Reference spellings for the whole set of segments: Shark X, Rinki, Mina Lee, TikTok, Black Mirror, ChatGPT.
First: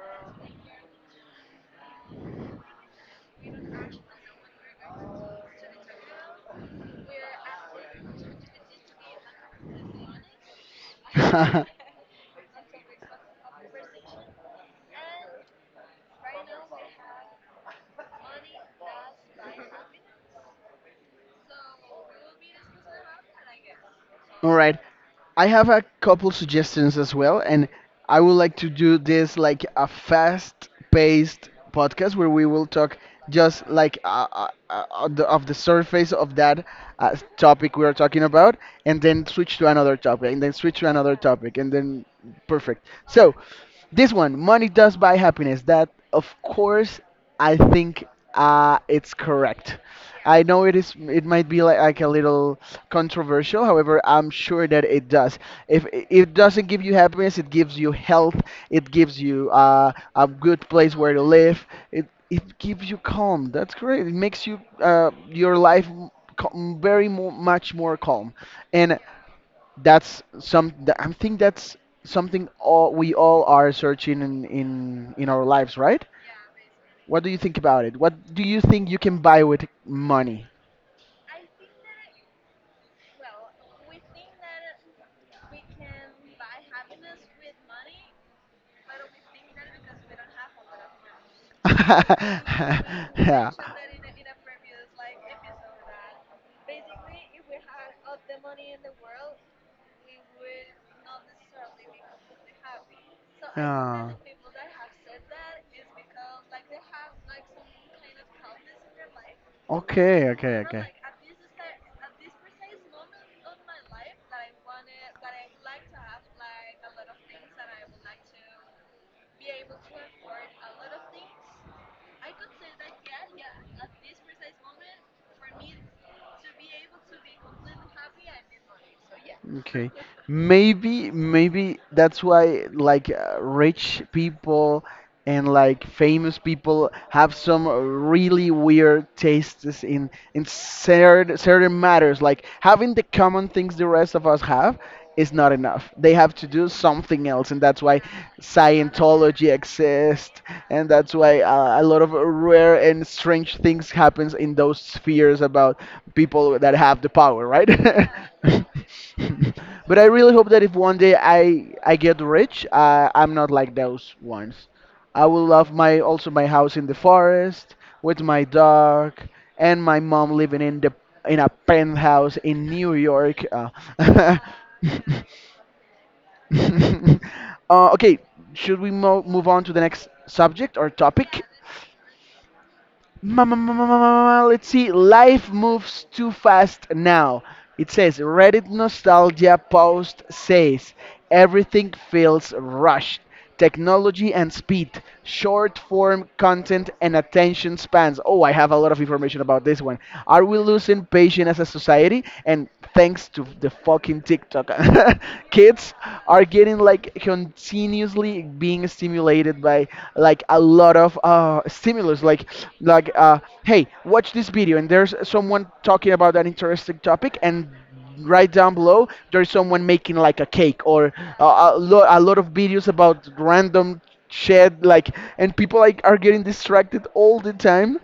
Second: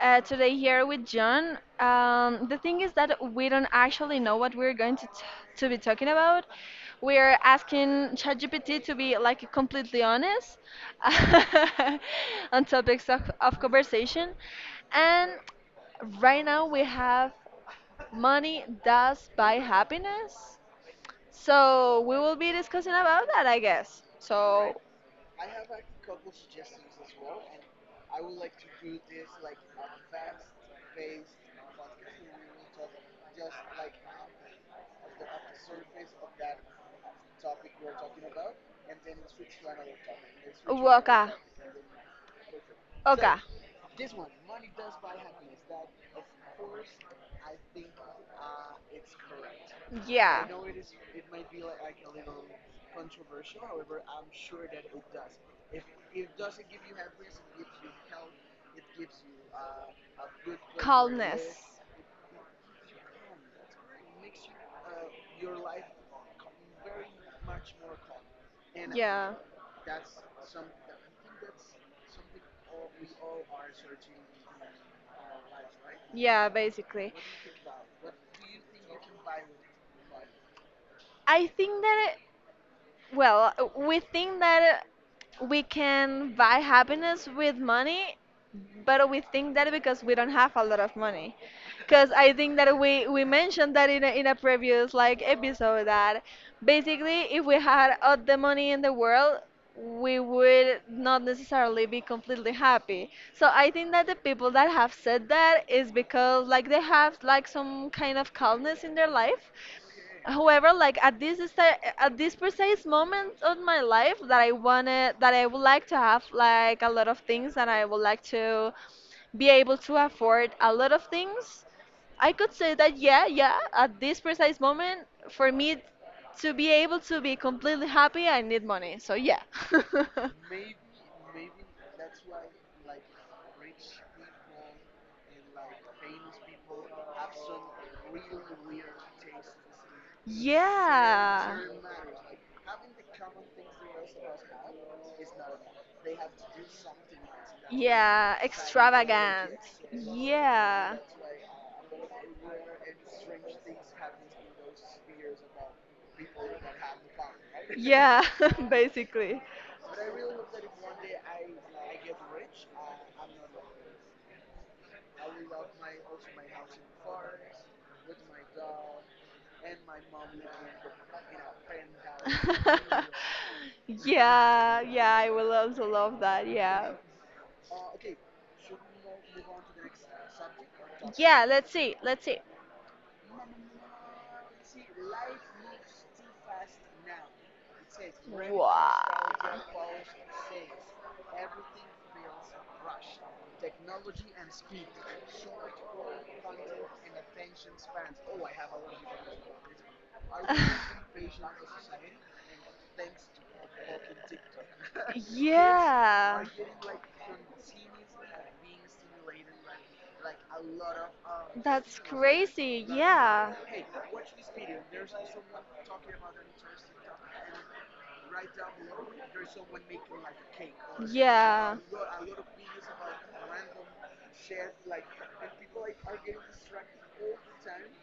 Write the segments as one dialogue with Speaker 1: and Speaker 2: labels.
Speaker 1: today here with John. The thing is that we don't actually know what we're going to be talking about. We're asking ChatGPT to be like completely honest on topics of conversation, and right now we have money does buy happiness. So we will be discussing about that, I guess.
Speaker 2: All right.
Speaker 1: So
Speaker 2: I have a couple suggestions as well, and I would like to do this like a fast-paced podcast where we will talk just like of the surface of that topic we are talking about, and then switch to another topic, and then switch to another
Speaker 1: Waka.
Speaker 2: topic, and then perfect. So,
Speaker 1: Oka.
Speaker 2: this one, money does buy happiness. That of course I think it's correct. I
Speaker 1: Yeah.
Speaker 2: know it is. It might be like, a little controversial. However, I'm sure that it does. If I- it doesn't give you happiness, it gives you health. It gives you a good place where to
Speaker 1: Calmness.
Speaker 2: live. It gives you calm. That's great. It makes you your life very mo much more calm. And
Speaker 1: Yeah.
Speaker 2: I think that's something all we all are searching in in our lives, right?
Speaker 1: Yeah, basically.
Speaker 2: What do you think about it? What do you think you can buy with money?
Speaker 1: I think that Well, we think that we can buy happiness with money, but we think that because we don't have a lot of money. Because I think that we
Speaker 2: Yeah,
Speaker 1: mentioned that in a previous like episode that basically if we had all the money in the world, we would not necessarily be completely happy. So I think that
Speaker 2: yeah,
Speaker 1: the people that have said that is because like they have like some kind of calmness in their life.
Speaker 2: okay, okay,
Speaker 1: However, like at this precise moment of my life that I
Speaker 2: okay.
Speaker 1: wanted that I would like to have like a lot of things and I would like to be able to afford a lot of things, I could say that yeah, at this precise moment for me to be able to be completely happy, I need money. So yeah.
Speaker 2: Okay. Maybe maybe that's why like rich people and like famous people have some really weird tastes in certain
Speaker 1: Yeah.
Speaker 2: certain matters. Like having the common things the rest of us have is not enough, they have to do something else, and that's why
Speaker 1: Yeah, extravagant.
Speaker 2: scientology exists, and
Speaker 1: Yeah.
Speaker 2: that's why a lot of rare and strange things happens in those spheres about people that have the power, right?
Speaker 1: Yeah, basically.
Speaker 2: But I really hope that if one day I get rich, I'm not like those ones. I will love my also my house in the forest with my dog and my mom living in the in a penthouse in New York.
Speaker 1: Yeah, yeah, I will also love that. Yeah.
Speaker 2: Okay, should we move on to the next subject or topic?
Speaker 1: Yeah, let's see. Let's see.
Speaker 2: Let's see. Life moves too fast now. It says Reddit
Speaker 1: Wow.
Speaker 2: nostalgia post says everything feels rushed. Technology and speed, short form content and attention spans. Oh, I have a lot of information about this one. Are we losing patience as a society? And thanks to the fucking TikTok, kids kids are
Speaker 1: Yeah.
Speaker 2: getting like continuously being stimulated by like a lot of
Speaker 1: That's
Speaker 2: stimulus,
Speaker 1: crazy.
Speaker 2: like
Speaker 1: Yeah.
Speaker 2: hey, watch this video and there's someone talking about an interesting topic, and right down below there's someone making like a cake, or
Speaker 1: Yeah.
Speaker 2: a lot of videos about random shit, like, and people like are getting distracted all the time,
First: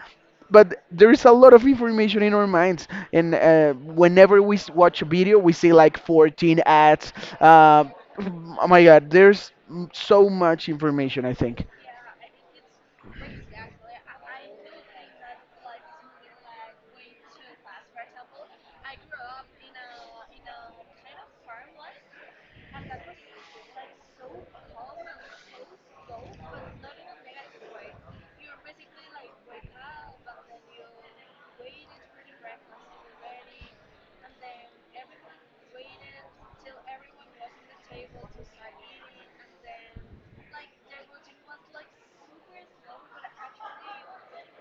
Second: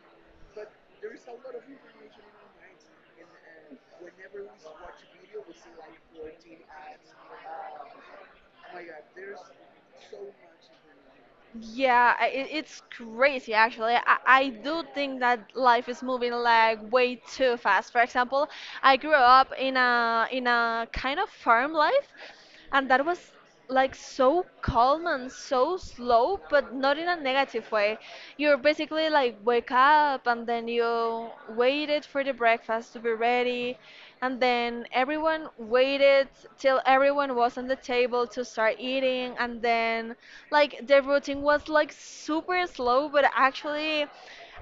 Speaker 2: but there is a lot of information in our minds, and whenever we watch a video we see like 14 ads. uh, oh my god, there's so much information, I think.
Speaker 1: Yeah, it's crazy actually. I do think that life is moving like way too fast. For example, I grew up in a kind of farm life, and that was like so calm and so slow, but not in a negative way. You're basically like wake up and then you waited for the breakfast to be ready, and then everyone waited till everyone was on the table to start eating, and then like the routine was like super slow, but actually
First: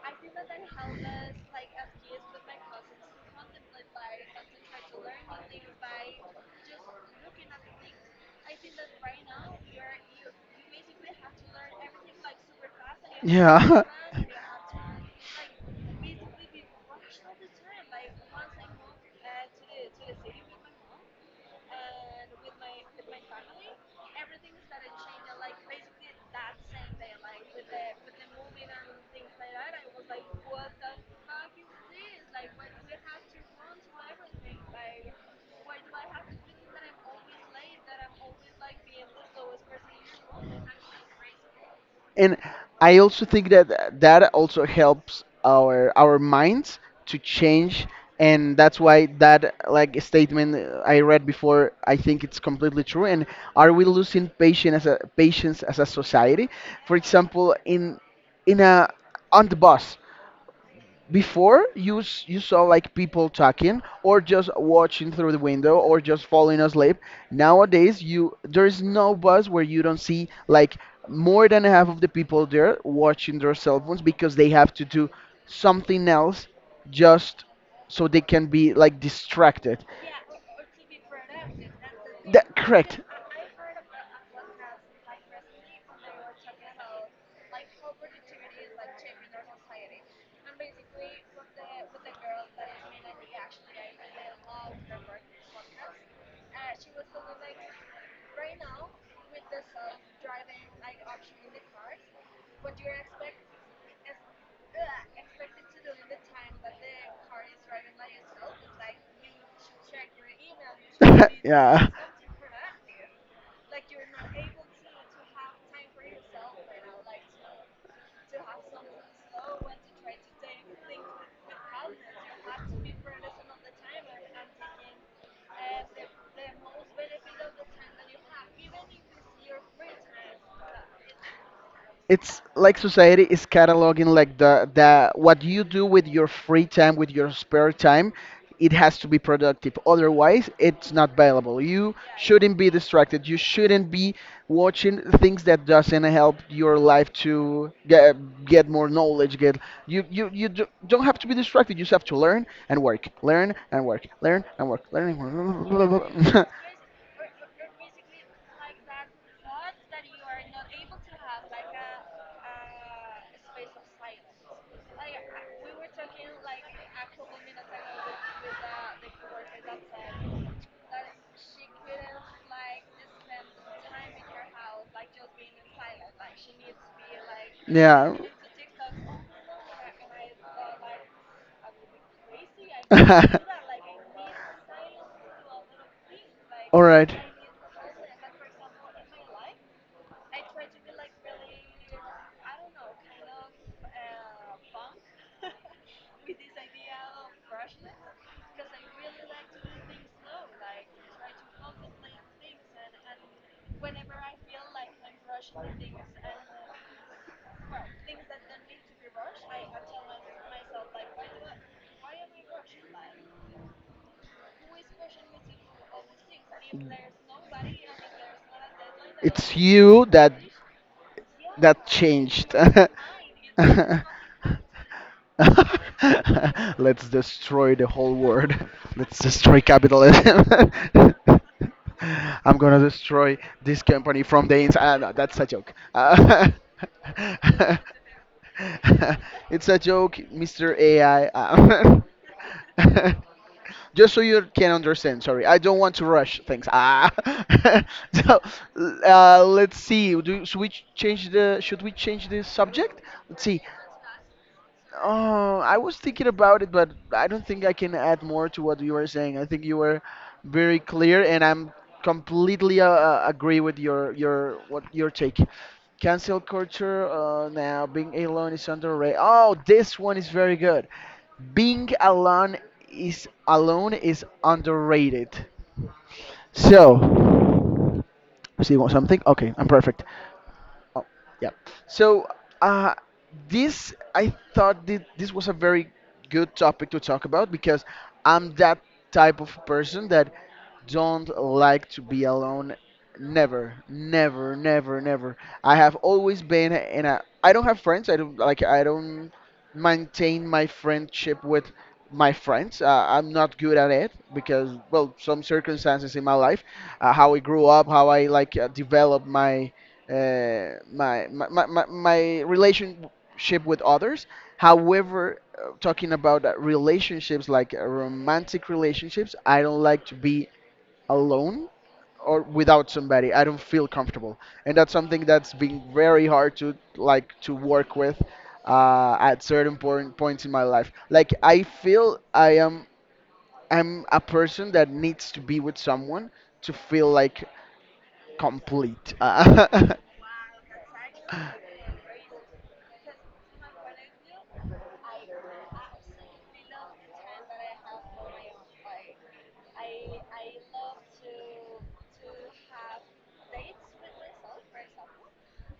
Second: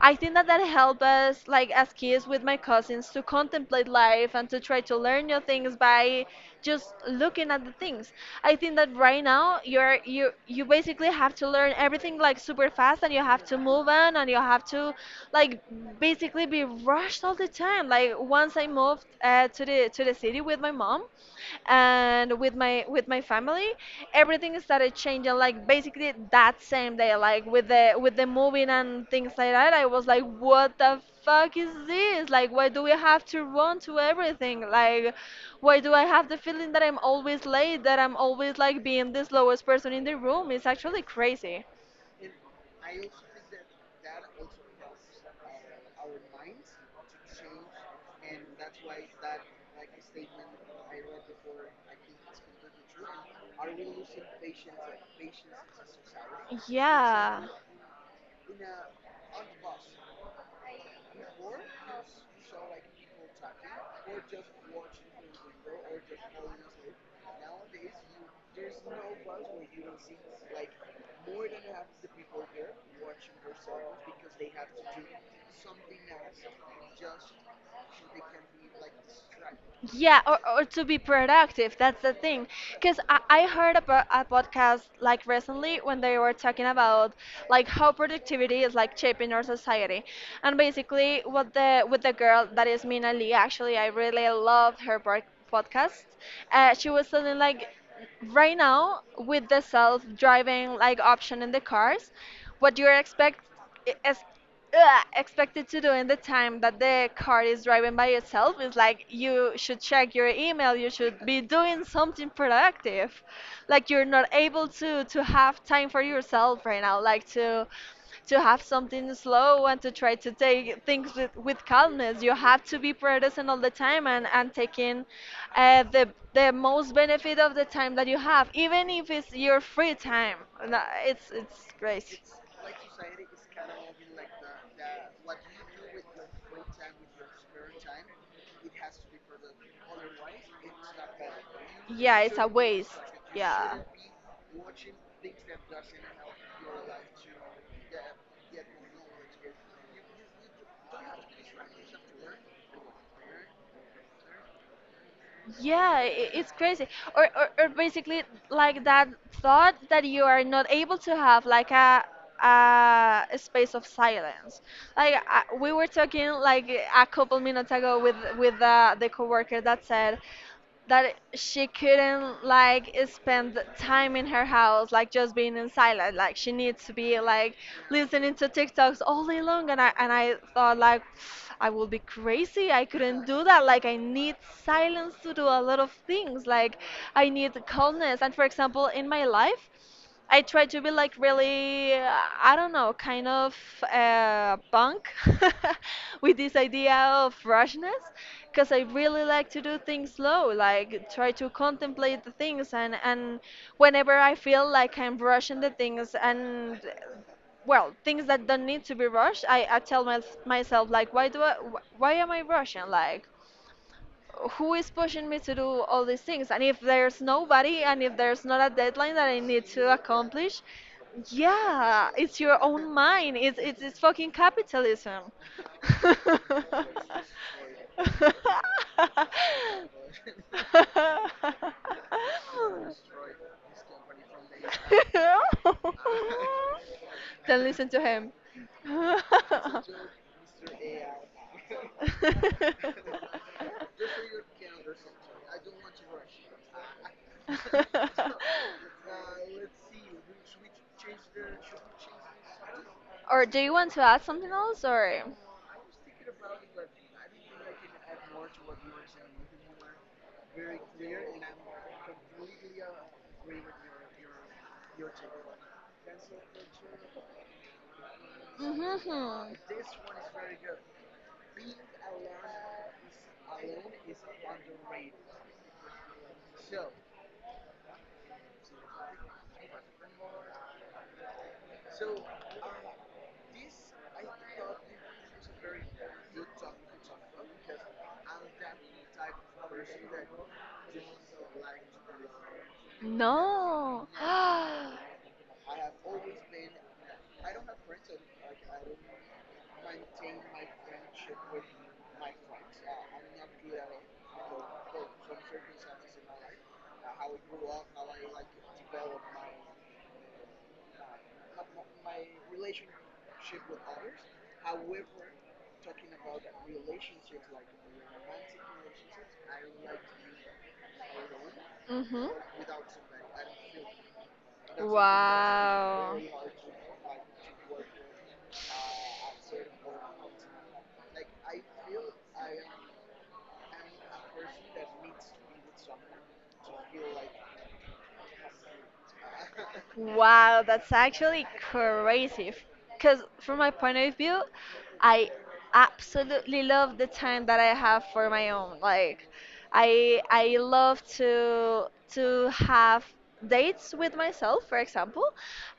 Speaker 1: I think that that helped us like as kids with my cousins to contemplate life and to try to learn new things by just looking at the things. I think that right now you basically have to learn everything like super fast and you have to
Speaker 2: Yeah.
Speaker 1: move on and you have to like basically be rushed all the time. Like once I moved to the city with my mom, and with my family everything started changing like basically that same day like with the moving and things like that I was like what the fuck is this like why do we have to run to everything like why do I have the feeling that I'm always late that I'm always like being this lowest person in the room it's actually crazy.
Speaker 2: And I also think that that also helps our minds to change, and that's why that like statement I read before, I think it's completely true. And are we losing patience as a society? For
Speaker 1: Yeah.
Speaker 2: example, in a on the bus, before you saw like people talking or just watching through the window or just falling asleep. Nowadays you there's no bus where you don't see like more than half of the people there watching their cell phones because they have to do something else, just so they can be like distracted.
Speaker 1: Yeah, or to be productive. That's the thing.
Speaker 2: That
Speaker 1: Because
Speaker 2: correct?
Speaker 1: I heard about a podcast like recently when they were talking about like how productivity is like shaping our society. And basically what the with the girl that is Mina Lee, actually I really loved her podcast. She was telling like right now with the self-driving like option in the cars, what you're expect is expected to do in the time that the car is driving by itself is like you should check your email, you should be doing
Speaker 2: Yeah.
Speaker 1: something productive like you're not able to have time for yourself right now like to have something slow and to try to take things with calmness. You have to be present all the time and taking uh, the the most benefit of the time that you have, even if it's your free time. And it's great.
Speaker 2: It's like society is cataloging like the what you do with your free time, with your spare time. It has to be productive, otherwise it's not valuable. You
Speaker 1: Yeah, it's a
Speaker 2: shouldn't be
Speaker 1: waste.
Speaker 2: distracted, you
Speaker 1: Yeah.
Speaker 2: shouldn't be watching things that doesn't help your life to get more knowledge, get you don't have to be distracted, you just have to learn and work, learn and work, learn and work, learn and
Speaker 1: Yeah,
Speaker 2: work.
Speaker 1: it's crazy. Or basically like that thought that you are not able to have like a space of silence. Like we were talking like a couple minutes ago with the coworker that said that she couldn't like spend the time in her house like just being in silence like she needs to be like
Speaker 2: Yeah.
Speaker 1: listening to TikToks all day long. And I thought like I would be crazy, I couldn't do that. Like I need silence to do a lot of things, like I need calmness. And for example in my life I try to be like really, I don't know, kind of punk with this idea of freshness, because I really like to do things slow, like try to contemplate the things, and whenever I feel like I'm rushing the things and well, things that don't need to be rushed, I tell myself like why do I why am I rushing like who is pushing me to do all these things? And if there's nobody, and if there's not a deadline that I need to
Speaker 2: You that
Speaker 1: accomplish,
Speaker 2: that
Speaker 1: yeah, it's
Speaker 2: changed.
Speaker 1: your own mind. It's fucking capitalism.
Speaker 2: Let's destroy the whole world. Let's destroy capitalism. I'm gonna destroy this company from the inside. Ah, no, that's a joke.
Speaker 1: Then listen to him.
Speaker 2: It's a joke, Mr. AI. Uh, just so you can understand. Sorry, I don't want to rush things. Ah, so let's see. Should we change the? Should we change the subject? Let's
Speaker 1: Or do
Speaker 2: see.
Speaker 1: you want to add something else or?
Speaker 2: Oh, I was thinking about it, but I don't think I can add more to what you were saying. I think you were very clear, and I'm completely agree with your take. Cancel culture. Now being alone is
Speaker 1: Hmm.
Speaker 2: underrated. Oh, this one is very good. Being alone is underrated. So, see what something? Okay, I'm perfect. Oh, yeah. So, uh, this I thought that this was a very good topic to talk about because I'm that type of person that don't like to be alone. Never,
Speaker 1: No.
Speaker 2: never, never, never. I have always been in a. I don't have friends. I don't like. I don't maintain my friendship with my friends. I'm not good at it because, well, some circumstances in my life, how I grew up, how I like developed my my relationship with others. However, talking about relationships like romantic relationships, I don't like to be alone
Speaker 1: Hmm.
Speaker 2: or without somebody. I don't feel comfortable, and that's something that's been
Speaker 1: Wow.
Speaker 2: very hard to like to work with at certain points in my life. Like I feel I'm a person that needs to be with someone to feel like complete.
Speaker 1: Wow, that's actually crazy. Because from my point of view, I absolutely love the time that I have for my own. Like, I love to have dates with myself, for example.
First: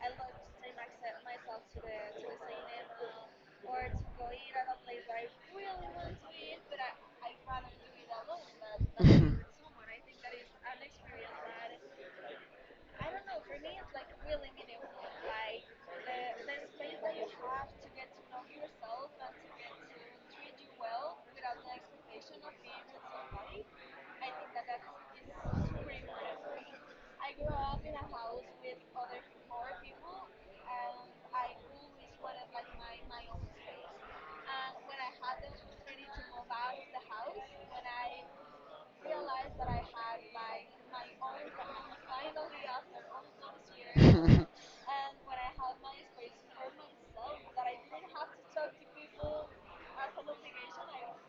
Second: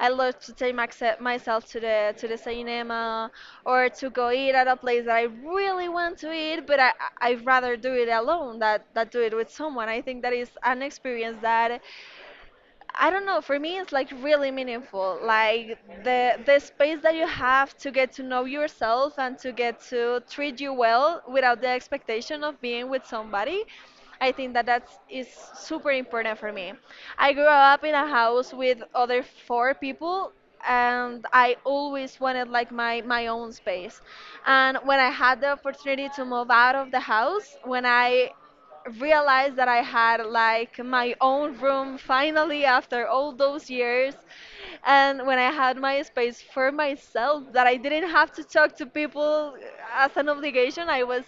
Speaker 1: I love to take myself to the cinema or to go eat at a place that I really want to eat, but I I'd rather do it alone that do it with someone. I think that is an experience that I don't know. For me, it's like really meaningful. Like the space that you have to get to know yourself and to get to treat you well without the expectation of being with somebody. I think that that is super important for me. I grew up in a house with other four people and I always wanted like my own space. And when I had the opportunity to move out of the house, when I realized that I had like my own room finally after all those years, and when I had my space for myself, that I didn't have to talk to people as an obligation, I was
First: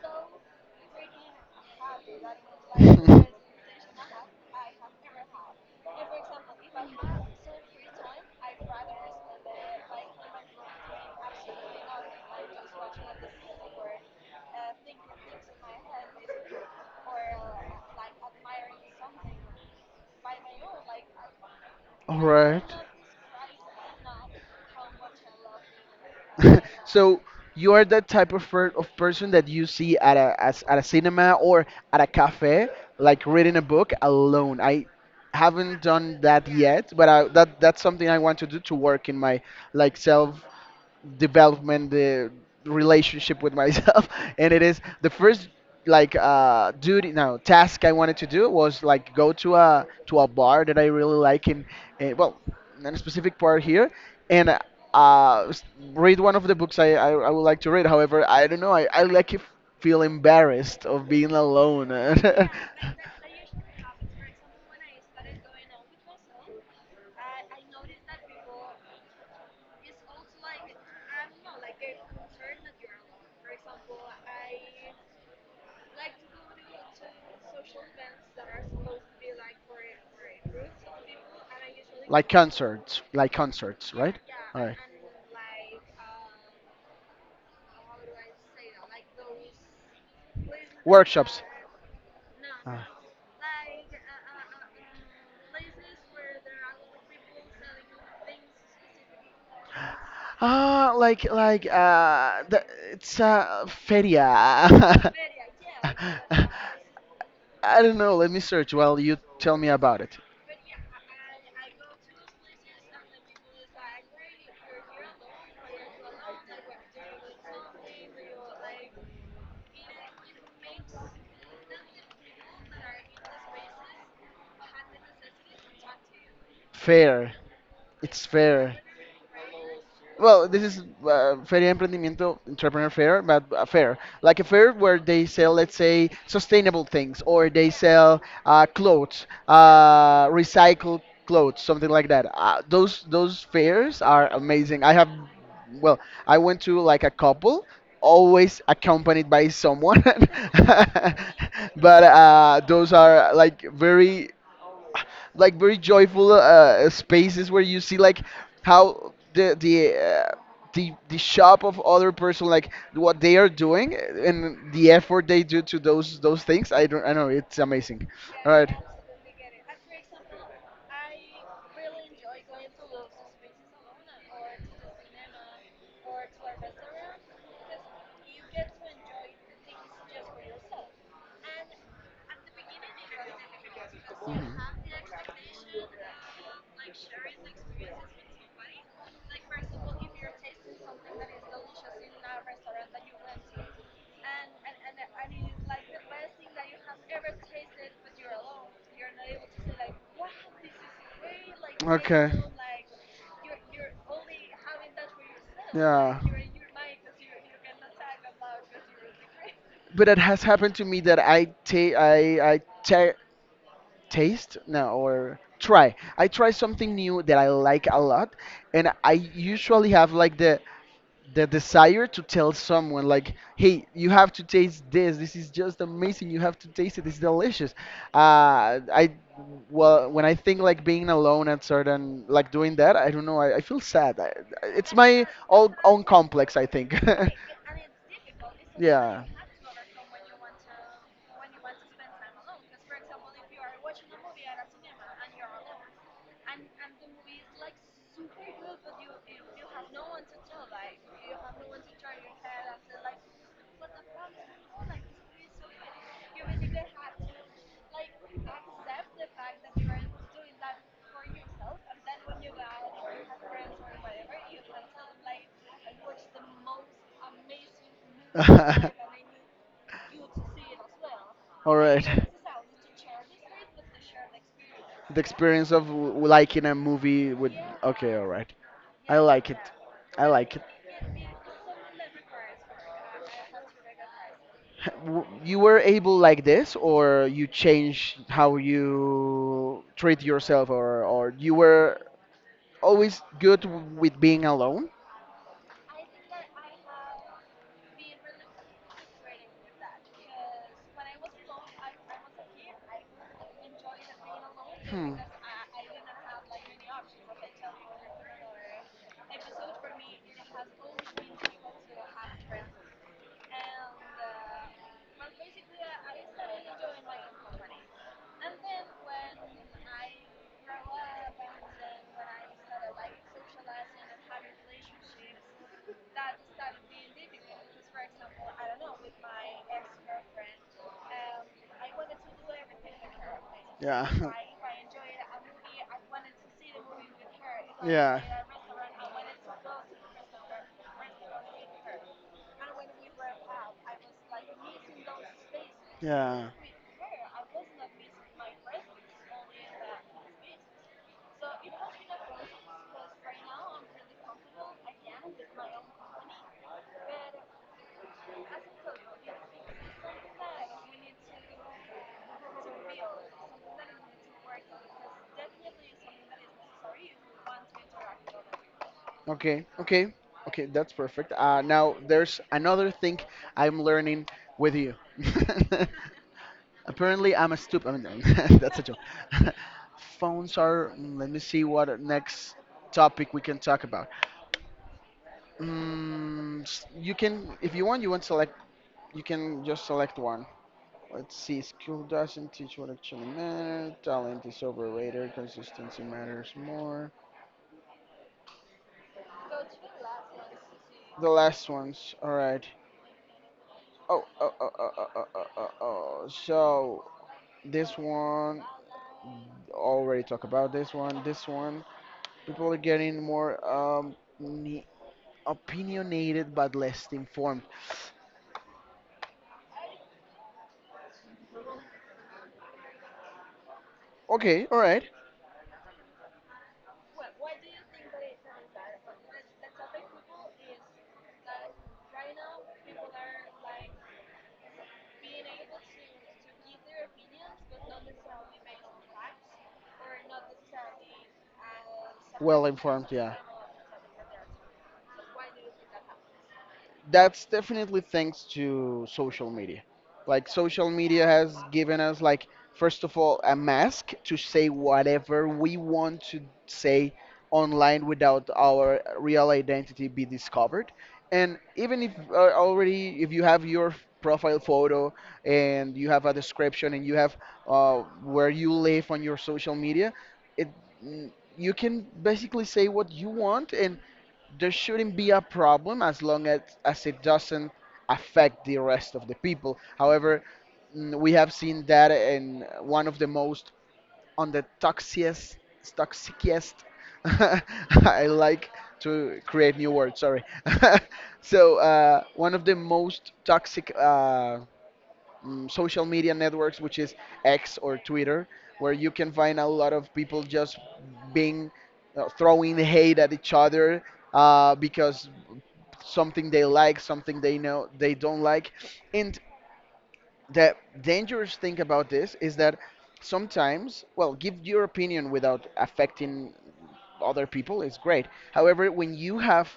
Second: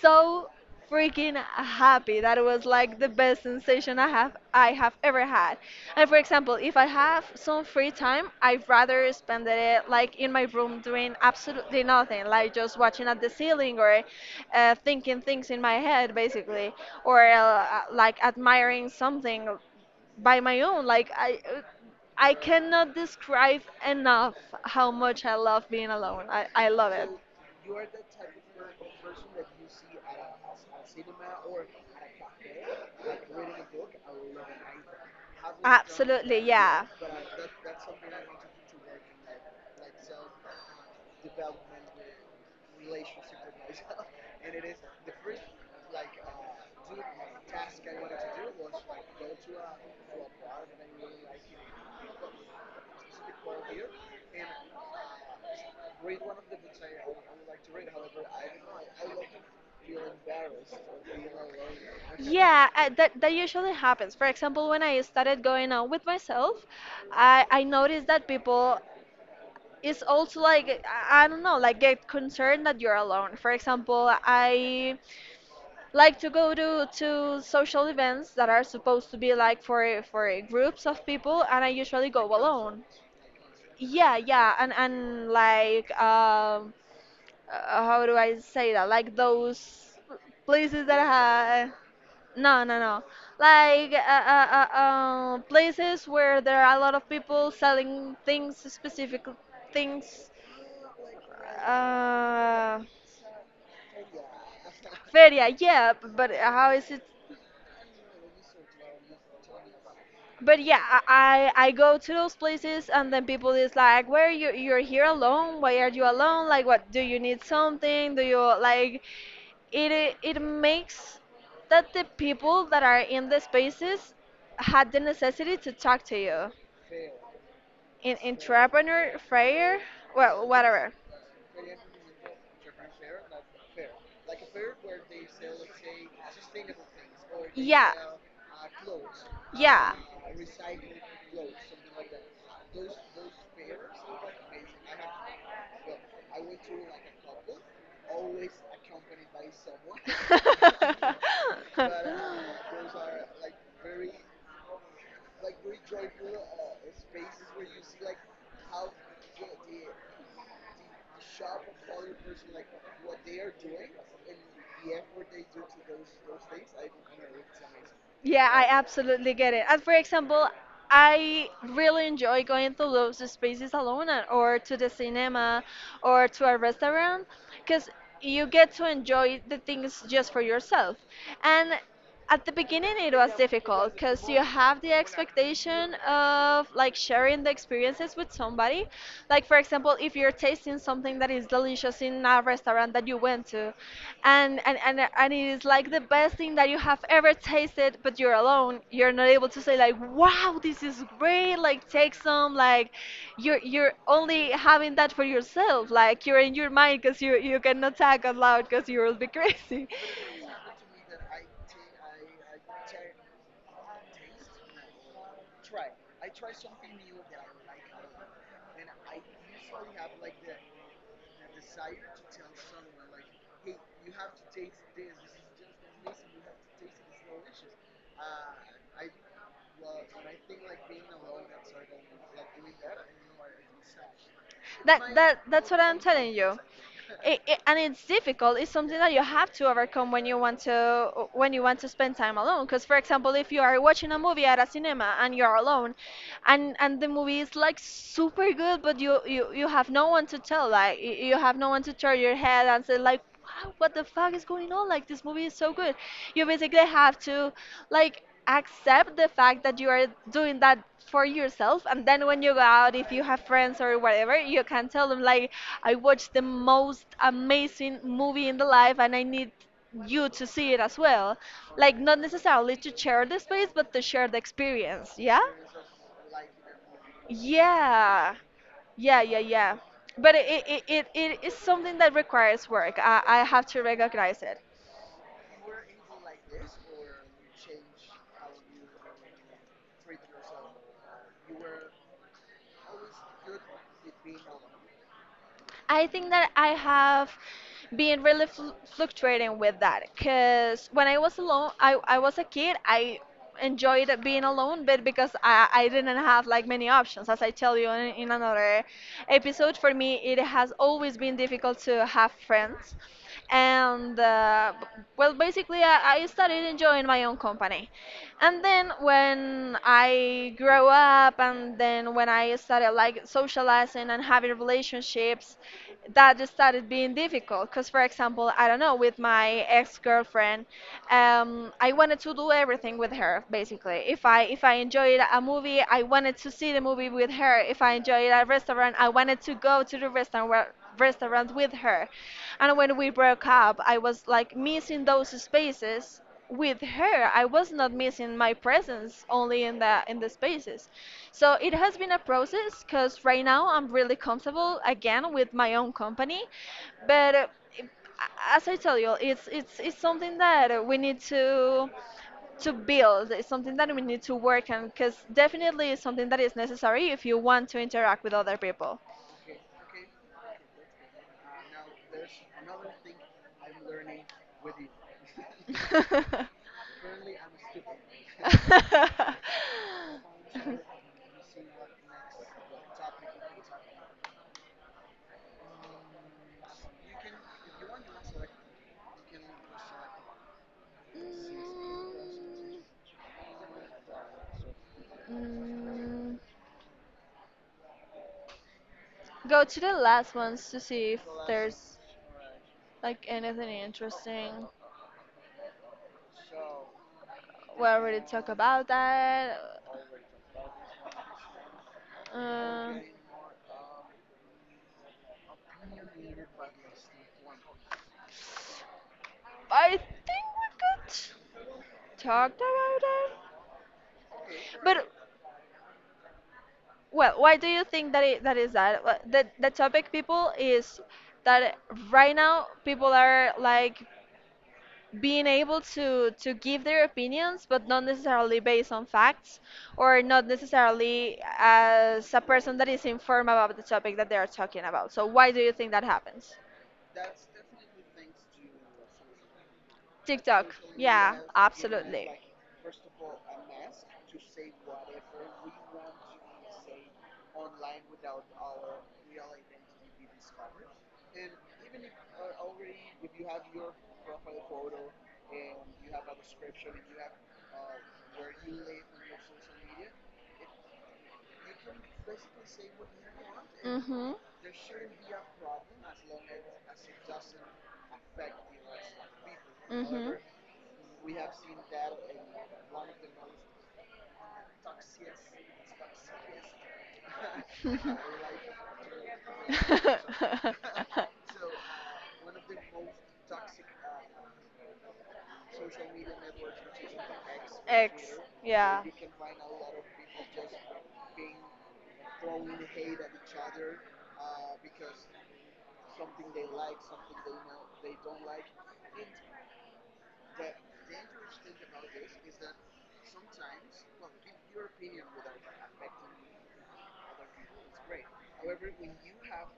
Speaker 1: so freaking happy. That was like the best sensation I have ever had. And for example, if I have some free time, I'd rather spend it like in my room doing absolutely nothing, like just watching at the ceiling or thinking things in my head, basically, or like admiring something by my own. Like
Speaker 2: All
Speaker 1: I
Speaker 2: right.
Speaker 1: cannot describe enough how much I love being alone. I love it.
Speaker 2: So you are that type of, person that you see at a as, at a cinema or at a cafe, like reading a book alone. I haven't done
Speaker 1: Absolutely,
Speaker 2: that
Speaker 1: yeah.
Speaker 2: yet, but that that's something I want to do, to work in my like self development, the relationship with myself. And it is the first like duty no task I wanted to do was like go to a bar that I really like in well in a specific part here and uh s- read one of the books I would like to read. However, I don't know, I like feel embarrassed of being alone.
Speaker 1: Yeah, that usually happens. For example, when I started going out with myself, I noticed that people is also like I don't know, like get concerned that you're alone. For example, I like to go to social events that are supposed to be like for groups of people, and I usually go alone.
Speaker 2: Like concerts, right?
Speaker 1: Yeah, yeah.
Speaker 2: All
Speaker 1: and
Speaker 2: right.
Speaker 1: and like how do I say that, like those places that
Speaker 2: Workshops.
Speaker 1: have— no no
Speaker 2: Ah.
Speaker 1: no, like places where there are a lot of people selling things, specific things.
Speaker 2: Ah, like the,
Speaker 1: uh
Speaker 2: it's feria.
Speaker 1: Feria, yeah, but
Speaker 2: I
Speaker 1: how is it?
Speaker 2: don't know. Let me search while you tell me about it.
Speaker 1: But yeah, I I go to those places and then people is like, "Where you you're here alone? Why are you alone? Like, what do you need something? Do you like it?" It makes that the people that are in the spaces had the necessity to talk to you
Speaker 2: Fair.
Speaker 1: in
Speaker 2: It's fair.
Speaker 1: entrepreneur fair, well,
Speaker 2: Well, this is
Speaker 1: whatever.
Speaker 2: Feria Emprendimiento Entrepreneur Fair, but a fair, like a fair where they sell, let's say, sustainable things, or they
Speaker 1: Yeah,
Speaker 2: sell clothes,
Speaker 1: yeah.
Speaker 2: recycled clothes, something like that. Those fairs are amazing. I have,
Speaker 1: I
Speaker 2: well, I
Speaker 1: went
Speaker 2: went
Speaker 1: to
Speaker 2: to like a
Speaker 1: like
Speaker 2: couple,
Speaker 1: always.
Speaker 2: always accompanied by someone,
Speaker 1: But
Speaker 2: but those
Speaker 1: those are—
Speaker 2: are like very joyful spaces where you see like how the shop of other person like what they are doing and the effort they do to those things. I don't I know it's amazing.
Speaker 1: Yeah,
Speaker 2: All
Speaker 1: I
Speaker 2: right.
Speaker 1: absolutely get it. And for example, I really enjoy going to those spaces alone and— or to the cinema or to a restaurant because you get to enjoy the things just for yourself. And at the beginning, it was difficult because you
Speaker 2: Hmm.
Speaker 1: have the expectation of like sharing the experiences with somebody. Like for example, if you're tasting something that is delicious in a restaurant that you went to, and it is like the best thing that you have ever tasted, but you're alone, you're not able to say like, wow, this is great. Like take
Speaker 2: Okay.
Speaker 1: some. Like you're only having that for yourself.
Speaker 2: Yeah.
Speaker 1: Like you're in your mind because you cannot talk out loud because you will be crazy.
Speaker 2: But it has happened to me that I take I ta taste no or try I try something new that I like a lot, and I usually have like the desire to tell someone like hey, you have to taste this, this is just amazing, you have to taste it, it's delicious. I Well, when I think like being alone at certain like doing that, I don't know, I feel sad. It's
Speaker 1: That
Speaker 2: my
Speaker 1: that that's what I'm
Speaker 2: own
Speaker 1: telling you.
Speaker 2: complex, I think.
Speaker 1: And it's difficult. It's something that you
Speaker 2: Yeah.
Speaker 1: have to overcome when you want to spend time alone. Because for example, if you are watching a movie at a cinema and you're alone, and the movie is like super good, but you have no one to tell. Like you have no one to turn your head and say like, wow, what the fuck is going on? Like, this movie is so good. You basically have to, like, accept the fact that you are doing that for yourself. And then when you go out, if you have friends or whatever, you can tell them, like, I watched the most amazing movie in the life and I need you to see it as well.
Speaker 2: All
Speaker 1: Like,
Speaker 2: right.
Speaker 1: not necessarily to share the space, but to share the experience.
Speaker 2: The
Speaker 1: Yeah?
Speaker 2: experience of liking a movie with. Okay, all
Speaker 1: Yeah,
Speaker 2: right. I
Speaker 1: yeah, yeah,
Speaker 2: like it.
Speaker 1: yeah.
Speaker 2: I
Speaker 1: But
Speaker 2: like
Speaker 1: it,
Speaker 2: it.
Speaker 1: it, it, it is something that requires work. I have to recognize it.
Speaker 2: W- You were able like this, or you changed how you treat yourself, or you were always good with being alone?
Speaker 1: I think that I have been really fluctuating with that because when I was alone, I was a kid, I enjoyed being alone, but
Speaker 2: Hmm.
Speaker 1: because I didn't have like many options, as I tell you in another episode, for me it has always been difficult to have friends. And well, basically, I started enjoying my own company. And then when I grew up, and then when I started like socializing and having relationships, that just started being difficult because, for example, I don't know, with my ex-girlfriend, I wanted to do everything with her. Basically, if I if I enjoyed a movie, I wanted to see the movie with her. If I enjoyed a restaurant, I wanted to go to the restaurant with her. And when we broke up, I was like missing those spaces
Speaker 2: Yeah.
Speaker 1: with her. I was not missing my presence only in the spaces. So it has been a process because right now I'm really comfortable again with my own company, but as I tell you, it's something that we need to build. It's something that we need to work on because definitely it's something that is necessary if you want to interact with other people.
Speaker 2: Okay, okay, okay, that's perfect. Now there's another thing I'm learning with you. Apparently, I'm a stupid. I mean, that's a joke. Phones are. Let me see what next topic we can talk about. You can, if you want, you want select. You can just select one. Let's see. School doesn't teach what actually matters. Talent is overrated.
Speaker 1: Mm,
Speaker 2: Consistency
Speaker 1: mm.
Speaker 2: matters more.
Speaker 1: Go to the last ones to see if
Speaker 2: The last
Speaker 1: there's
Speaker 2: ones. All right.
Speaker 1: like anything
Speaker 2: Oh, oh,
Speaker 1: interesting.
Speaker 2: oh, oh, oh, oh, oh, oh. Oh. So
Speaker 1: We
Speaker 2: this
Speaker 1: already talked
Speaker 2: one
Speaker 1: about that.
Speaker 2: already talked about this one. This one. People are
Speaker 1: Um,
Speaker 2: getting more opinionated but less informed.
Speaker 1: I think we could talk about that.
Speaker 2: Okay, all right.
Speaker 1: But well, why do you think that that is that? The topic people is that right now people are like being able to give their opinions, but not necessarily based on facts, or not necessarily as a
Speaker 2: Well
Speaker 1: person that is
Speaker 2: informed, yeah.
Speaker 1: informed about the topic that they are talking about. So why do you think that happens?
Speaker 2: That's definitely thanks to social media. Like
Speaker 1: TikTok,
Speaker 2: social media
Speaker 1: yeah,
Speaker 2: has given us
Speaker 1: absolutely.
Speaker 2: like first of all a mask to say whatever we want to say online without our real identity be discovered. And even if already if you have your profile photo and you have a description and you have where you live on your social media, it you can basically say what you want, and
Speaker 1: Mm-hmm.
Speaker 2: there shouldn't be a problem as long as it doesn't affect the rest of the people.
Speaker 1: Mm-hmm.
Speaker 2: However, we have seen that in one of the most, on the toxiest toxicest. I like to create new words, sorry. So one of the most toxic, social media networks, which is X or Twitter, where you can find a lot of people just being throwing hate at each other, because something they like, something they know they don't like. And the dangerous thing about this is that sometimes, well, give your opinion without affecting other people is great. However, when you have,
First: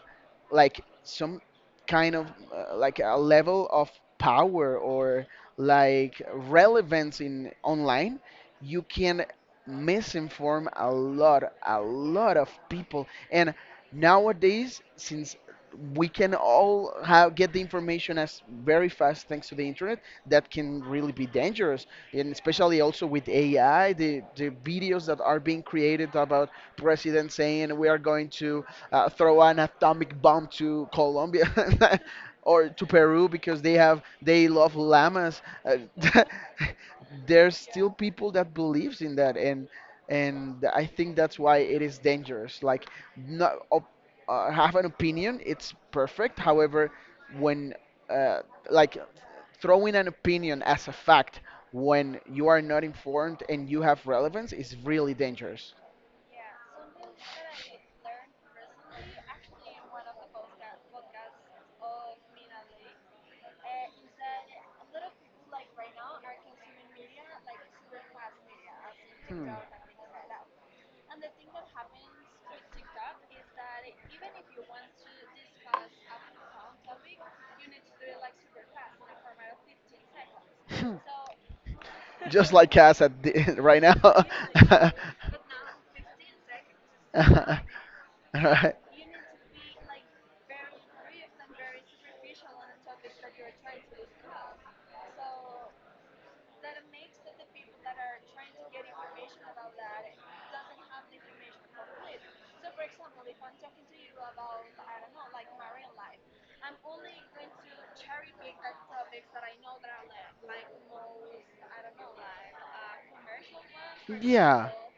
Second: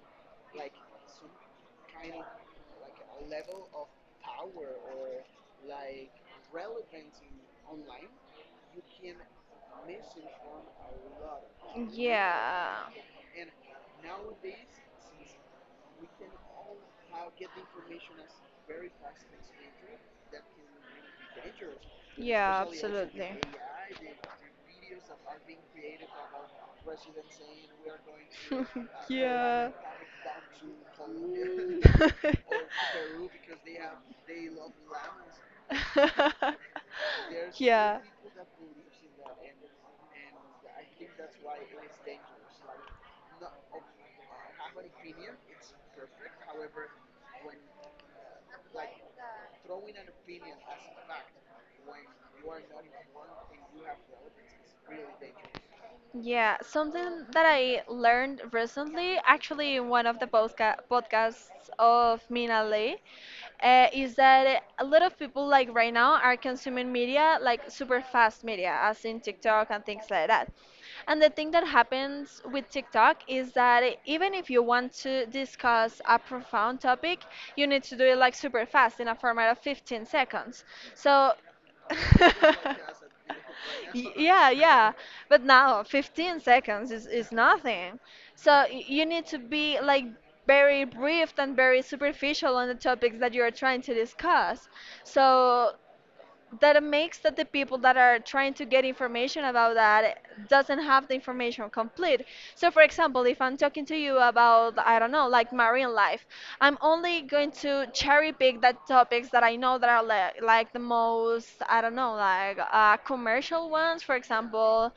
Speaker 2: like, some kind of, like, a level of power or like relevance in online, you can misinform a lot of
Speaker 1: Yeah.
Speaker 2: people. And nowadays, since we can all get the information as very fast thanks to the internet, that can really be dangerous. And
Speaker 1: Yeah,
Speaker 2: especially also with
Speaker 1: absolutely.
Speaker 2: AI, the videos that are being created about presidents saying we are going to, throw an
Speaker 1: yeah.
Speaker 2: atomic bomb to Colombia, or to Peru, because they love llamas, there's still
Speaker 1: yeah.
Speaker 2: people that believes in that. And I think that's why it is dangerous, like, not op-, have an opinion, it's perfect. However, when, uh, like, throwing an opinion as a fact when you are not informed and you have relevance is really dangerous.
Speaker 1: Yeah, something that I learned recently, actually in one of the podcasts of Mina Lee, is that a lot of people like right now are consuming media like super fast media, as in TikTok and things like that. And the thing that happens with TikTok is that even if you want to discuss a profound topic, you need to do it like super fast in a format of 15 seconds. So
Speaker 2: Like Cass at the, right now.
Speaker 1: Y-
Speaker 2: Literally,
Speaker 1: yeah, yeah.
Speaker 2: but...
Speaker 1: But now 15 seconds is nothing. So
Speaker 2: Right.
Speaker 1: you need to be like very brief and very superficial on the topics that you are trying to discuss. So that it makes that the people that are trying to get information about that doesn't have the information complete. So, for example, if I'm talking to you about, I don't know, like marine life, I'm only going to cherry pick the topics that I know that are like, the most, I don't know, like commercial ones, for
Speaker 2: Yeah,
Speaker 1: example.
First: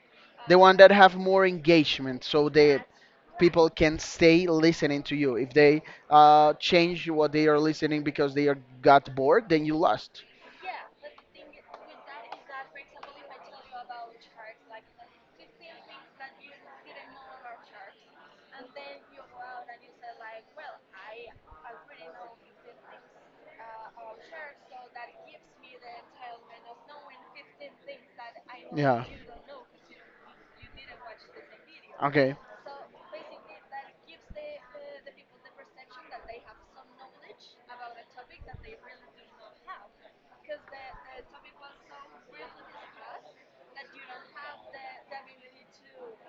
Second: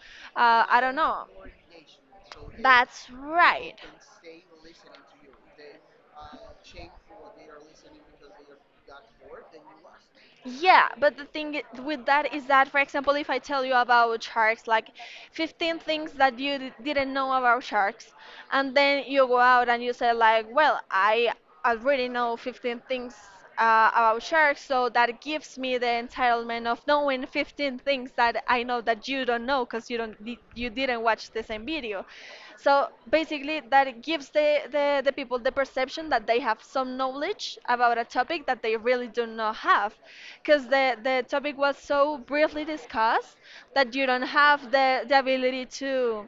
Speaker 2: the one
Speaker 1: I
Speaker 2: that
Speaker 1: don't
Speaker 2: have
Speaker 1: know.
Speaker 2: more engagement, so the
Speaker 1: That's
Speaker 2: people
Speaker 1: right.
Speaker 2: can stay listening to you. If they, change what they are listening because they are got bored, then you lost.
Speaker 1: Yeah, but the thing with that is that, for example, if I tell you about sharks, like 15 things that you didn't know about sharks, and then you go out and you say, like, well, I already know 15 things about sharks, so that gives me the entitlement of knowing 15 things that I know
Speaker 2: Yeah.
Speaker 1: that you don't know because you don't you didn't watch the same video.
Speaker 2: Okay.
Speaker 1: So basically, that gives the people the perception that they have some knowledge about a topic that they really do not have. Because the topic was so briefly discussed that you don't have the ability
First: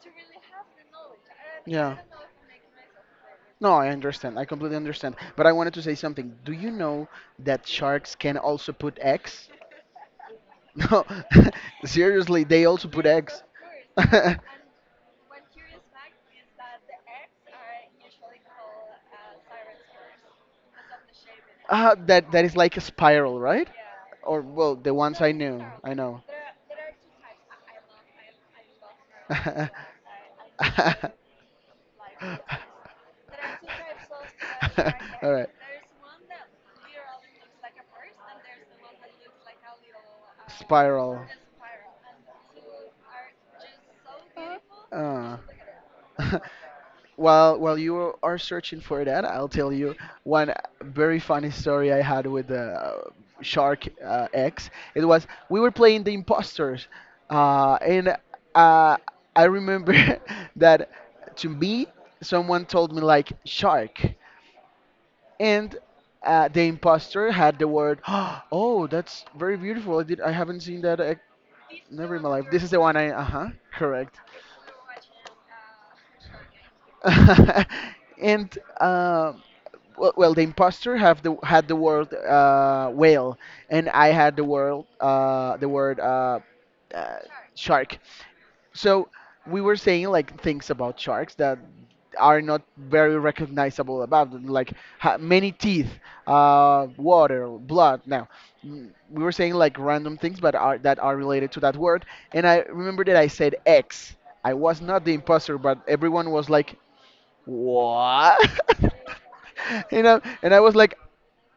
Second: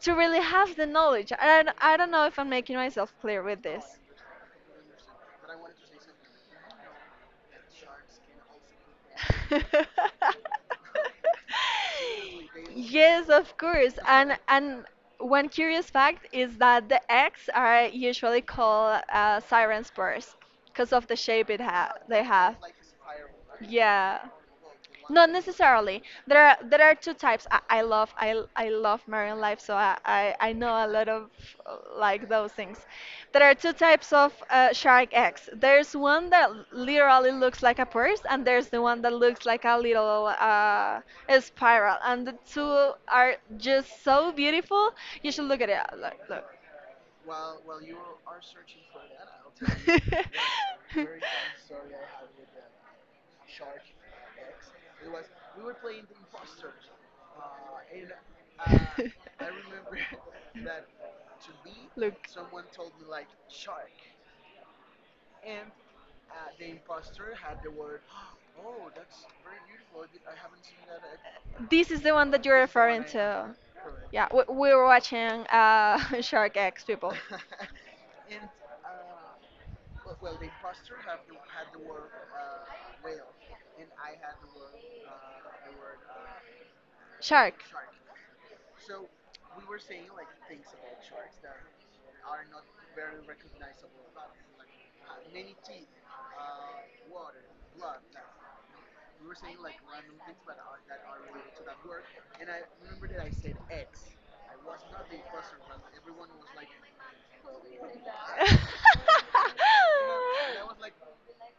Speaker 1: to really have the knowledge. I
Speaker 2: Yeah.
Speaker 1: don't know if I'm making myself clear with
Speaker 2: No, I
Speaker 1: this.
Speaker 2: understand. I completely understand. But I wanted to say something. Do you know that sharks can also put eggs? No. Seriously, they also put
Speaker 1: Yes,
Speaker 2: eggs.
Speaker 1: of course. And one curious fact is that the eggs are usually called siren spurs because of the shape it ha
Speaker 2: Uh,
Speaker 1: they
Speaker 2: that that
Speaker 1: have.
Speaker 2: is like a spiral, right?
Speaker 1: Yeah.
Speaker 2: Or well, the ones
Speaker 1: Not
Speaker 2: I knew, I
Speaker 1: necessarily.
Speaker 2: know.
Speaker 1: There are two types. I love marine life, so I know a lot of like those things. There are two types of shark
Speaker 2: All right.
Speaker 1: eggs. There's one that literally looks like a purse, and there's the one that looks like a little
Speaker 2: Spiral.
Speaker 1: a spiral. And the two are just so beautiful. You
Speaker 2: Uh.
Speaker 1: should look at it. Look,
Speaker 2: While you are searching for that, I'll tell you one
Speaker 1: look.
Speaker 2: very funny story I had with the, Shark, X. It was We were playing the imposters, and, uh, I remember that, to me,
Speaker 1: Look.
Speaker 2: someone told me, like, shark. And, the imposter had the word. Oh, that's very beautiful. I haven't seen that,
Speaker 1: This is the
Speaker 2: never in my
Speaker 1: one that
Speaker 2: life.
Speaker 1: you're
Speaker 2: This is the one
Speaker 1: referring
Speaker 2: I, uh huh
Speaker 1: to.
Speaker 2: correct.
Speaker 1: Yeah, we were watching Shark X, people.
Speaker 2: And, well, the imposter have the had the word, whale, and I had the word, uh,
Speaker 1: Shark.
Speaker 2: shark. So we were saying, like, things about sharks that are not very recognizable about them, like, many teeth, water, blood. Now, we were saying, like, random things, but, are that are related to that word. And I remember that I said X. I was not the imposter, but everyone was like, what? And I was like,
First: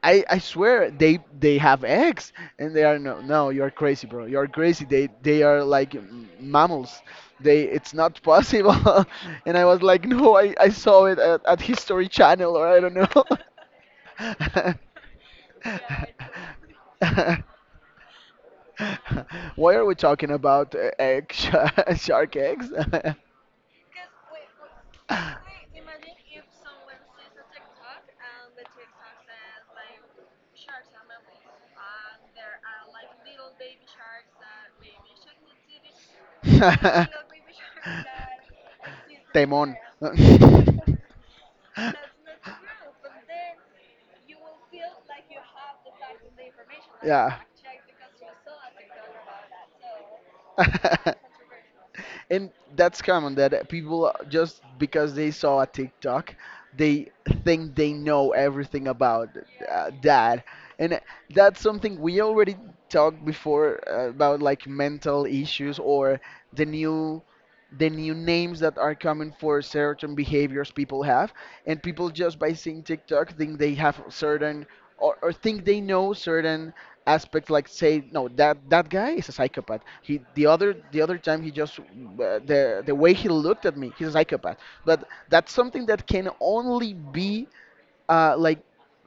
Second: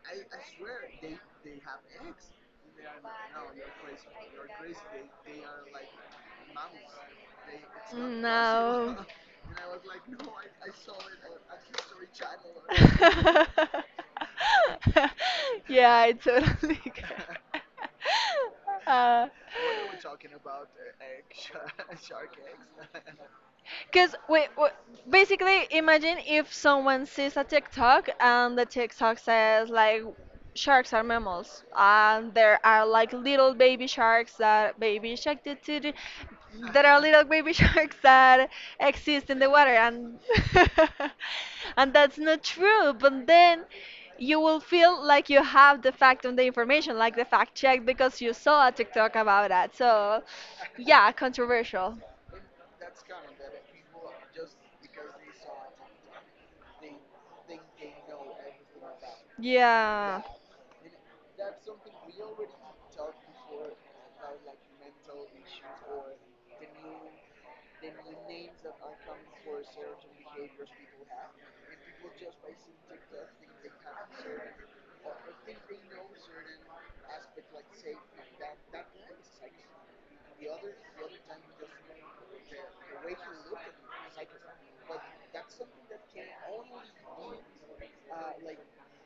Speaker 2: I swear they have eggs. And they are, no, no, you're crazy, bro, you're crazy, they are like, m-, mammals, they it's not possible.
Speaker 1: No.
Speaker 2: And I was like, no, I saw it at History Channel, or I don't know.
Speaker 1: yeah, I totally get uh,
Speaker 2: Why are we talking about, shark eggs?
Speaker 1: because we wait, basically, imagine if someone sees a TikTok and the TikTok says like sharks are mammals, and there are like little baby sharks that baby shark did there are little baby sharks that exist in the water,
Speaker 2: Temón.
Speaker 1: and and that's not true. But then you will feel like you have the fact and the information, like the
Speaker 2: Yeah.
Speaker 1: fact check, because you saw a TikTok about that. So yeah, controversial.
Speaker 2: And that's common that people, just because they saw a TikTok, they think they know everything about,
Speaker 1: Yeah.
Speaker 2: that. And that's something we already talked before, about, like, mental issues or the new the new names that are coming for certain behaviors people have. And people, just by seeing TikTok, think they have certain, or think they know certain aspects. Like, say, no, that guy is a psychopath. He The other time he just, the way he looked at me, he's a psychopath. But that's something that can only be, like,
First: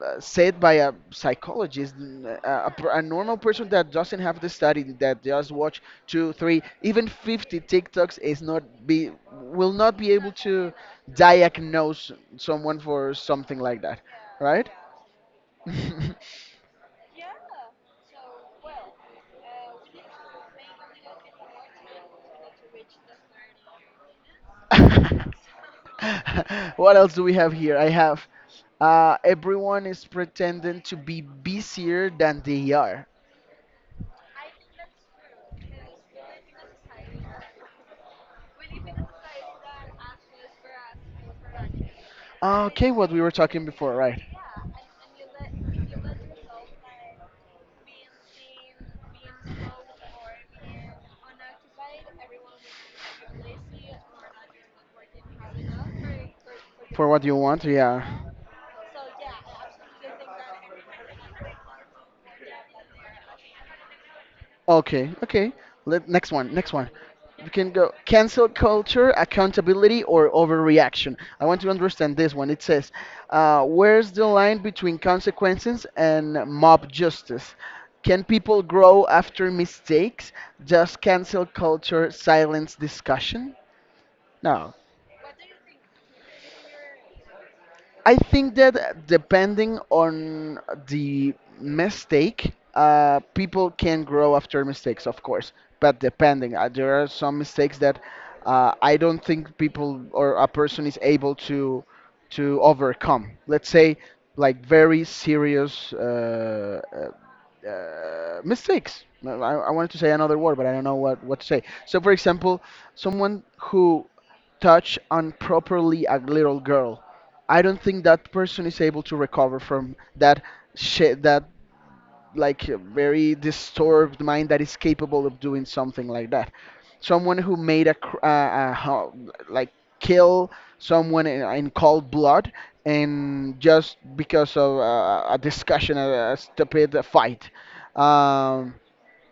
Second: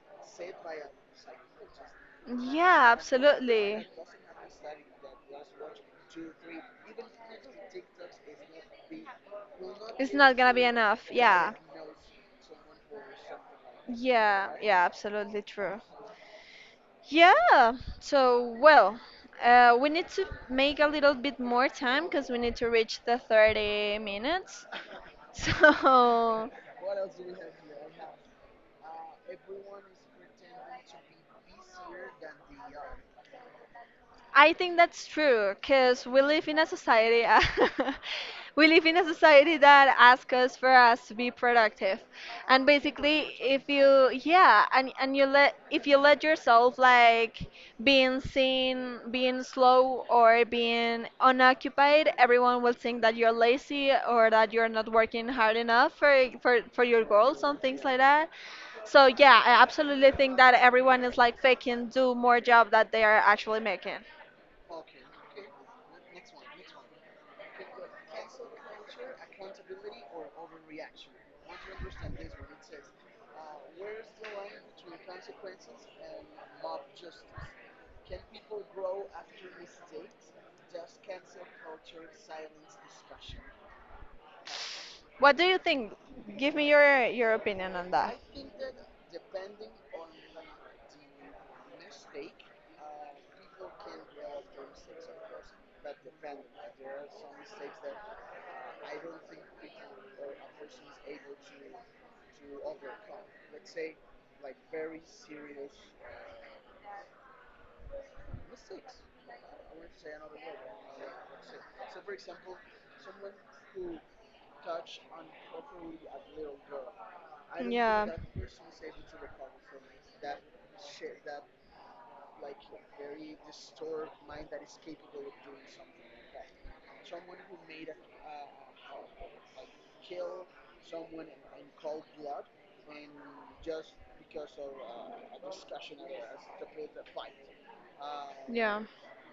Speaker 2: said by a psychologist. A, a
Speaker 1: Yeah,
Speaker 2: per- a normal person
Speaker 1: absolutely.
Speaker 2: that doesn't have the study, that just watch two, three, even 50 TikToks is not be, will not be
Speaker 1: It's
Speaker 2: able
Speaker 1: not gonna be
Speaker 2: to
Speaker 1: enough. Yeah.
Speaker 2: diagnose someone for something like that,
Speaker 1: Yeah,
Speaker 2: right?
Speaker 1: yeah, absolutely true. Yeah, so well, we need to make a little bit more time because we need to reach the 30 minutes. So,
Speaker 2: What else do we have here? I have, everyone is pretending to be busier than they are.
Speaker 1: I think that's true because we live in a society, we live in a society that asks us for us to be productive. And
Speaker 2: Okay, what we were
Speaker 1: basically
Speaker 2: talking
Speaker 1: if
Speaker 2: before,
Speaker 1: you,
Speaker 2: right?
Speaker 1: yeah, and you let, if you let yourself like being seen being slow or being unoccupied, everyone will think that you're lazy or that you're not working hard enough for for your
Speaker 2: For what you
Speaker 1: goals and
Speaker 2: want,
Speaker 1: things like
Speaker 2: yeah.
Speaker 1: that. So yeah, I absolutely think that everyone is like faking do more job that they are actually making.
Speaker 2: Okay, okay. Next one, next one. You can go cancel culture, accountability, or overreaction. I want to understand this one. It says, where's the line between consequences and mob justice? Can people grow after mistakes? Does cancel culture silence discussion? No.
Speaker 1: What do you think? Give me your opinion on
Speaker 2: I
Speaker 1: that.
Speaker 2: think that, depending on the mistake, people can grow after mistakes, of course. But depending, there are some mistakes that, I don't think people or a person is able to overcome. Let's say, like, very serious, mistakes. I wanted to say another word, but I don't know what to say. So, for example, someone who touch on properly a little girl, I don't think
Speaker 1: Yeah.
Speaker 2: that person is able to recover from that. That, like, very disturbed mind that is capable of doing something like that. Someone who made, a, cr- a ho- like, kill someone in cold blood, and just because of, a discussion, a stupid fight. Um,
Speaker 1: Yeah.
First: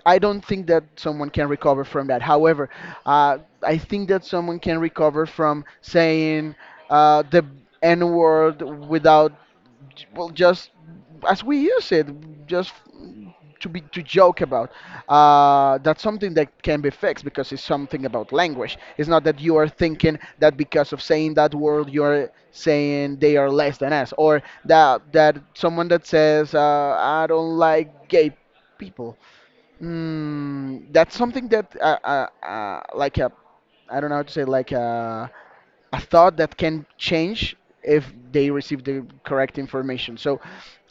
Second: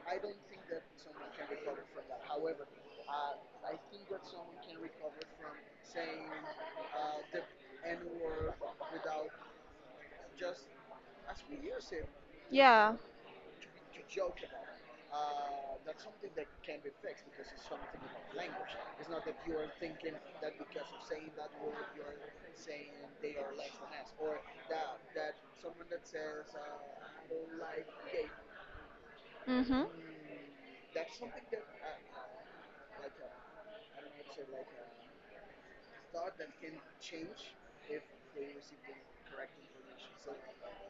Speaker 2: I don't think that someone can recover from that. However, I think that someone can recover from saying, the N word without, well, just as we use it, just
Speaker 1: Yeah.
Speaker 2: to joke about. That's something that can be fixed, because it's something about language. It's not that you are thinking that because of saying that word you're saying they are less than us, or that that someone that says, I don't like gay people.
Speaker 1: Mhm.
Speaker 2: That's something that, like a I don't know how to say, like a thought that can change if they receive the correct information. So,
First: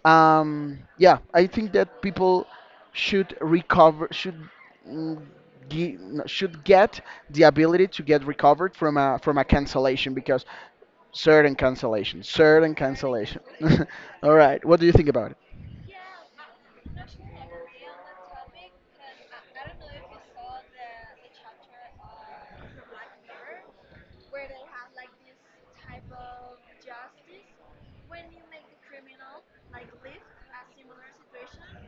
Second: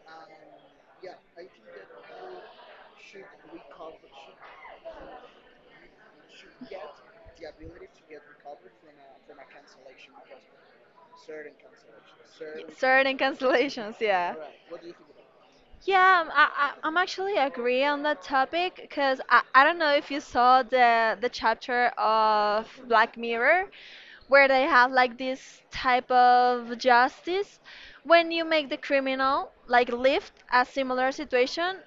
Speaker 2: yeah, I think that people should recover, should, mm, no, should get the ability to get recovered from a cancellation. Because, certain cancellation, certain
Speaker 1: Certain
Speaker 2: cancellation.
Speaker 1: cancellations,
Speaker 2: All
Speaker 1: yeah.
Speaker 2: right, what do you think about it?
Speaker 1: Yeah, I'm actually agree on that topic because I don't know if you saw the chapter of Black Mirror where they have like this type of justice when you make the criminal like live a similar situation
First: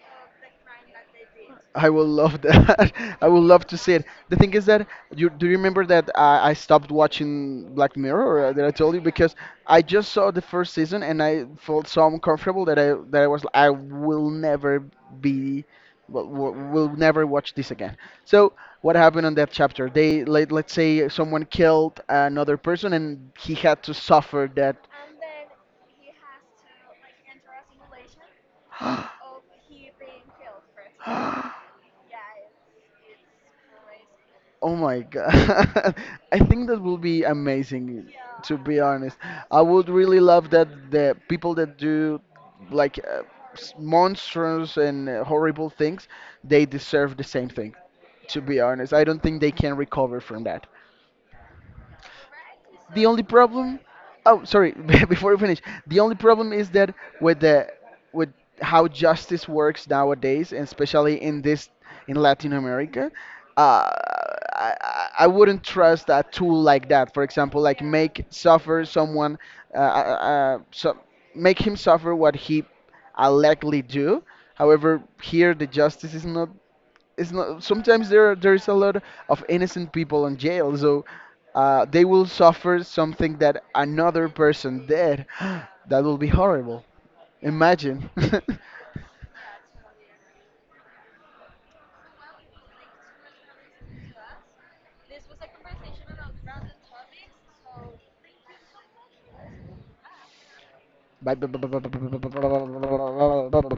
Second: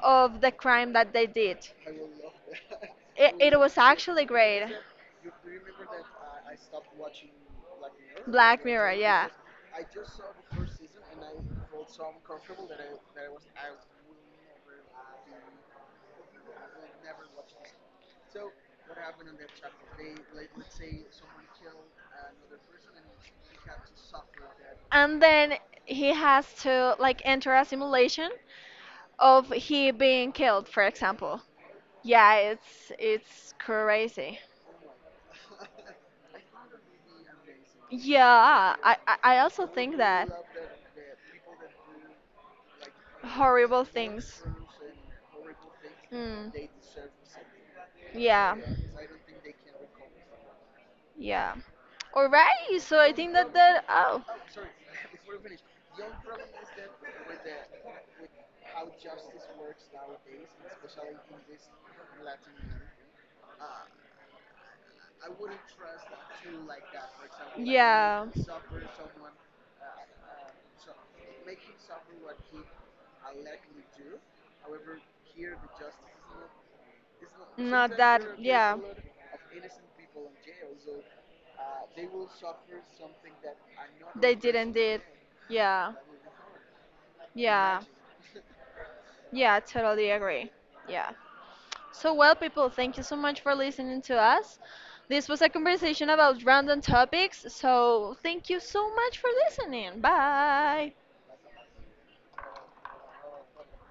Speaker 1: of the crime that they did.
Speaker 2: I will love that. I
Speaker 1: It,
Speaker 2: would
Speaker 1: it
Speaker 2: love to
Speaker 1: was
Speaker 2: see it.
Speaker 1: actually
Speaker 2: The thing
Speaker 1: great.
Speaker 2: is that, you do you remember that I stopped watching Black Mirror,
Speaker 1: Black
Speaker 2: that I
Speaker 1: Mirror,
Speaker 2: told you,
Speaker 1: yeah.
Speaker 2: because I just saw the first season and I felt so uncomfortable that I was like, I will never be, will, will never watch this again. So what happened on that chapter? They, let's say someone killed another person and he had to suffer that.
Speaker 1: Then he has to like enter a simulation of he being killed, for example. Yeah, it's crazy.
Speaker 2: Oh my God. I think that will be amazing, to
Speaker 1: Yeah,
Speaker 2: be
Speaker 1: I I
Speaker 2: honest.
Speaker 1: I
Speaker 2: I
Speaker 1: also
Speaker 2: would
Speaker 1: think
Speaker 2: really love that the people that do, like,
Speaker 1: horrible things.
Speaker 2: monstrous and, horrible things,
Speaker 1: Mm,
Speaker 2: they deserve the same thing, to
Speaker 1: yeah.
Speaker 2: be honest. I don't think they can recover from.
Speaker 1: Yeah. All right. So
Speaker 2: The
Speaker 1: I
Speaker 2: only
Speaker 1: think that
Speaker 2: problem,
Speaker 1: that oh.
Speaker 2: oh, sorry, before we finish, the only problem is that, with the, with how justice works nowadays, and especially in Latin America, uh, I wouldn't trust a tool like that. For example, like,
Speaker 1: Yeah.
Speaker 2: make suffer someone, so make him suffer what he allegedly do. However, here the justice is not, it's not,
Speaker 1: Not
Speaker 2: sometimes,
Speaker 1: that.
Speaker 2: there is a
Speaker 1: Yeah.
Speaker 2: lot of innocent people in jail. So, they will suffer something that another
Speaker 1: They didn't
Speaker 2: person
Speaker 1: did.
Speaker 2: did,
Speaker 1: Yeah.
Speaker 2: that will be horrible,
Speaker 1: Yeah.
Speaker 2: imagine.
Speaker 1: Yeah. Totally agree. Yeah. So, well, people, thank you so much for listening to us. This was a conversation about random topics, so thank you so much for listening. Bye.
Speaker 2: Bye.